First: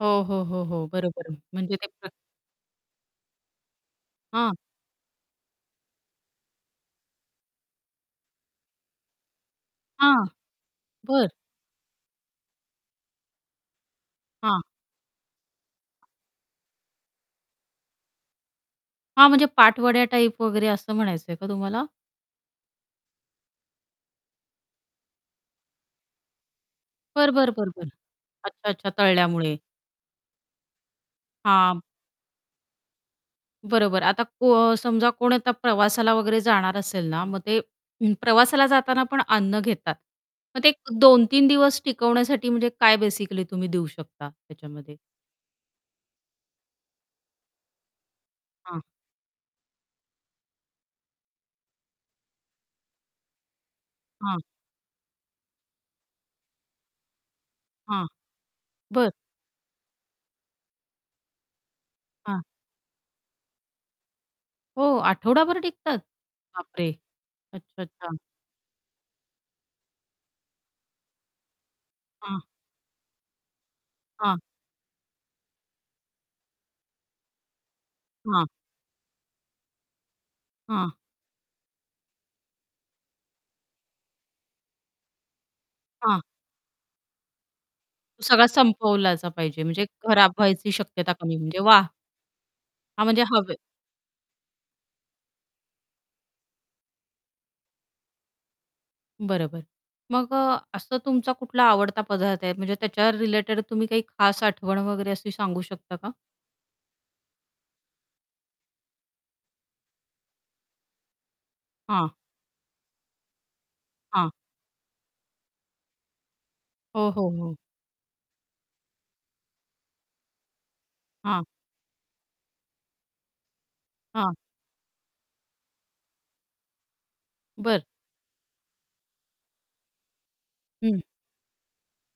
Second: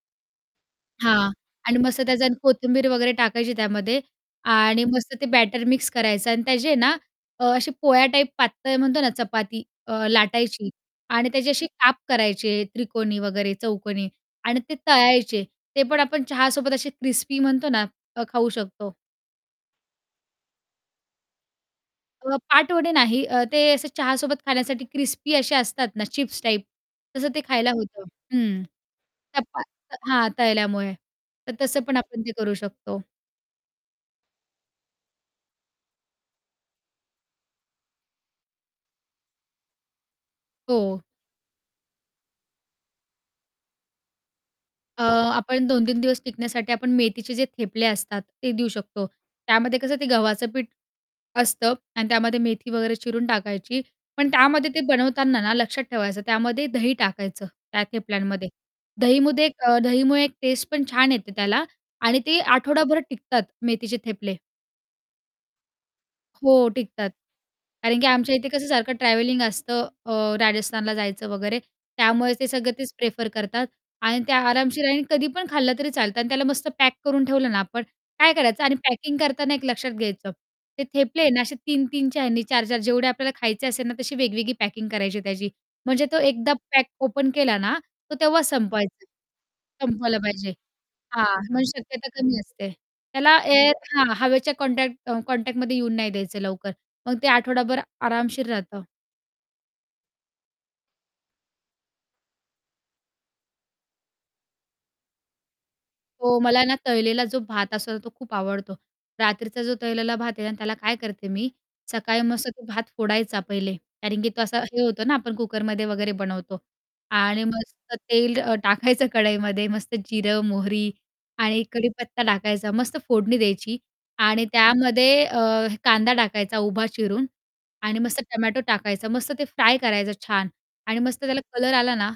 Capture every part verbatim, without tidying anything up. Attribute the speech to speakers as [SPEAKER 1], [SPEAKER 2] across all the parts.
[SPEAKER 1] हो, हो, हो, हो.
[SPEAKER 2] हां.
[SPEAKER 1] बरोबर म्हणजे
[SPEAKER 2] आणि
[SPEAKER 1] ते
[SPEAKER 2] मस्त
[SPEAKER 1] प्र
[SPEAKER 2] त्याच्यात आणि कोथिंबीर वगैरे टाकायची त्यामध्ये
[SPEAKER 1] हां.
[SPEAKER 2] आणि मस्त ते बॅटर मिक्स करायचं आणि त्याची ना अ, अशी पोळ्या टाईप पातळ म्हणतो ना चपाती अ,
[SPEAKER 1] हां.
[SPEAKER 2] लाटायची आणि
[SPEAKER 1] बरं.
[SPEAKER 2] त्याची अशी काप करायचे त्रिकोणी, वगैरे चौकोनी आणि
[SPEAKER 1] हां.
[SPEAKER 2] ते तळायचे. ते पण आपण चहासोबत असे क्रिस्पी म्हणतो ना अ, खाऊ शकतो
[SPEAKER 1] हां, म्हणजे पाटवड्या टाइप वगैरे असं म्हणायचंय का तुम्हाला?
[SPEAKER 2] अ, पाटवडे नाही. अ, ते असं चहासोबत खाण्यासाठी क्रिस्पी असे असतात ना चिप्स टाइप, तसं
[SPEAKER 1] बरं,
[SPEAKER 2] ते
[SPEAKER 1] बरं,
[SPEAKER 2] खायला
[SPEAKER 1] बरं, बरं.
[SPEAKER 2] होतं. हं.
[SPEAKER 1] अच्छा-अच्छा
[SPEAKER 2] त्या
[SPEAKER 1] तळल्यामुळे.
[SPEAKER 2] पा हां, तळल्यामुळे. तर तसं
[SPEAKER 1] हां.
[SPEAKER 2] पण आपण ते करू शकतो.
[SPEAKER 1] बरोबर. आता को समजा कोण आता प्रवासाला वगैरे जाणार असेल ना, मग ते ऊ प्रवासाला जाताना पण अन्न घेतात. मग ते
[SPEAKER 2] हो.
[SPEAKER 1] दोन तीन दिवस टिकवण्यासाठी म्हणजे काय बेसिकली तुम्ही देऊ शकता त्याच्यामध्ये?
[SPEAKER 2] अ, आपण दोन तीन दिवस टिकण्यासाठी आपण मेथीचे जे थेपले असतात ते देऊ
[SPEAKER 1] हां.
[SPEAKER 2] शकतो. त्यामध्ये कसं ते गव्हाचं पीठ असतं आणि त्यामध्ये मेथी वगैरे चिरून टाकायची, पण
[SPEAKER 1] हां.
[SPEAKER 2] त्यामध्ये ते बनवताना ना लक्षात ठेवायचं त्यामध्ये दही टाकायचं त्या
[SPEAKER 1] हां,
[SPEAKER 2] थेपल्यांमध्ये.
[SPEAKER 1] बरं.
[SPEAKER 2] दहीमध्ये अ, एक दहीमुळे एक टेस्ट पण छान येते त्याला आणि ते
[SPEAKER 1] हां.
[SPEAKER 2] आठवडाभर टिकतात मेथीचे थेपले.
[SPEAKER 1] हो, आठवडाभर टिकतात. बाप
[SPEAKER 2] हो,
[SPEAKER 1] रे!
[SPEAKER 2] टिकतात. कारण की
[SPEAKER 1] अच्छा-अच्छा.
[SPEAKER 2] आमच्या इथे कसं सारखं ट्रॅव्हलिंग असतं अ, राजस्थानला जायचं वगैरे त्यामुळे
[SPEAKER 1] हां.
[SPEAKER 2] ते सगळं तेच प्रिफर करतात आणि
[SPEAKER 1] हां.
[SPEAKER 2] त्या आरामशीर आहे आणि कधी पण खाल्लं तरी चालतं आणि त्याला मस्त पॅक करून ठेवलं ना आपण, काय
[SPEAKER 1] हां.
[SPEAKER 2] करायचं आणि पॅकिंग करताना एक लक्षात घ्यायचं. ते
[SPEAKER 1] हां.
[SPEAKER 2] थेपले आहे ना असे तीन तीन च्या ह्यांनी चार चार जेवढे आपल्याला खायचे असेल ना, तशी वेगवेगळी पॅकिंग करायची आहे त्याची म्हणजे तो
[SPEAKER 1] हां.
[SPEAKER 2] एकदा पॅक ओपन केला ना, तर तेव्हा
[SPEAKER 1] सगळा
[SPEAKER 2] संपवायचं,
[SPEAKER 1] संपवलाच पाहिजे म्हणजे
[SPEAKER 2] संपवलं
[SPEAKER 1] खराब
[SPEAKER 2] पाहिजे
[SPEAKER 1] व्हायची शक्यता कमी
[SPEAKER 2] हां.
[SPEAKER 1] म्हणजे
[SPEAKER 2] मग
[SPEAKER 1] वाह!
[SPEAKER 2] शक्यता कमी असते.
[SPEAKER 1] हां, म्हणजे
[SPEAKER 2] त्याला
[SPEAKER 1] हवेत
[SPEAKER 2] एअर हां, हवेच्या कॉन्टॅक्ट कॉन्टॅक्टमध्ये येऊन नाही द्यायचं लवकर. मग ते आठवडाभर आरामशीर राहतं.
[SPEAKER 1] बरोबर, मग अ, असं तुमचा कुठला आवडता पदार्थ आहे, म्हणजे त्याच्यावर रिलेटेड तुम्ही काही खास आठवण वगैरे अशी सांगू शकता का?
[SPEAKER 2] हो, मला ना तळलेला जो भात असतो तो खूप आवडतो. रात्रीचा जो तळलेला भात आहे आणि त्याला काय करते मी
[SPEAKER 1] हां.
[SPEAKER 2] सकाळी मस्त तो भात फोडायचा पहिले, कारण की
[SPEAKER 1] हां.
[SPEAKER 2] तो असा हे होतो ना आपण कुकरमध्ये वगैरे बनवतो
[SPEAKER 1] हो, हो,
[SPEAKER 2] आणि
[SPEAKER 1] हो.
[SPEAKER 2] मस्त तेल अ, टाकायचं कढईमध्ये, मस्त जिरं, मोहरी
[SPEAKER 1] हां.
[SPEAKER 2] आणि कढीपत्ता टाकायचा मस्त फोडणी द्यायची
[SPEAKER 1] हां.
[SPEAKER 2] आणि त्यामध्ये अ, कांदा टाकायचा उभा चिरून
[SPEAKER 1] बरं.
[SPEAKER 2] आणि मस्त टोमॅटो टाकायचा मस्त ते फ्राय करायचं छान आणि
[SPEAKER 1] हं.
[SPEAKER 2] मस्त त्याला कलर आला ना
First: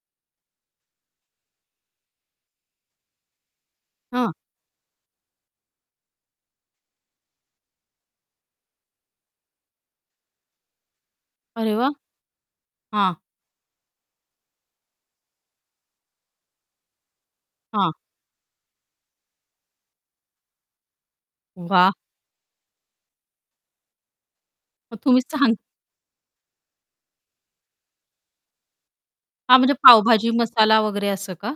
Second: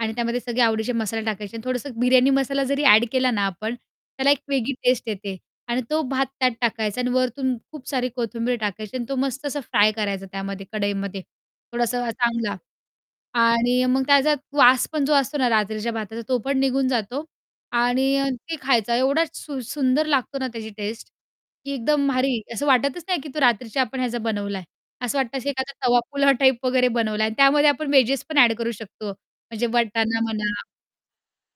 [SPEAKER 2] आणि त्यामध्ये सगळे आवडीचे मसाले टाकायचे आणि थोडंसं बिर्याणी मसाला जरी ॲड केला ना आपण, त्याला
[SPEAKER 1] हं.
[SPEAKER 2] एक वेगळी टेस्ट येते आणि तो भात त्यात टाकायचा आणि वरुन खूप सारी कोथिंबीर टाकायची आणि तो मस्त असा फ्राय करायचा त्यामध्ये कढईमध्ये.
[SPEAKER 1] अरे वाह!
[SPEAKER 2] थोडासा चांगला
[SPEAKER 1] हां.
[SPEAKER 2] आणि मग त्याचा वास पण जो असतो ना रात्रीच्या भाताचा तो पण निघून जातो
[SPEAKER 1] हां
[SPEAKER 2] आणि ते खायचा एवढा सुं सुंदर लागतो ना त्याची टेस्ट. की
[SPEAKER 1] वाह!
[SPEAKER 2] एकदम भारी. असं वाटतच नाही, की तो रात्रीच्या आपण ह्याचा बनवला आहे.
[SPEAKER 1] मग
[SPEAKER 2] असं
[SPEAKER 1] तुम्ही
[SPEAKER 2] वाटतं असं
[SPEAKER 1] सांग
[SPEAKER 2] एखादा तवा पुलाव टाईप वगैरे बनवला आहे आणि त्यामध्ये आपण वेजेस पण ॲड करू शकतो.
[SPEAKER 1] हां,
[SPEAKER 2] म्हणजे
[SPEAKER 1] म्हणजे
[SPEAKER 2] वटाना
[SPEAKER 1] पावभाजी
[SPEAKER 2] म्हणा
[SPEAKER 1] मसाला वगैरे असं का?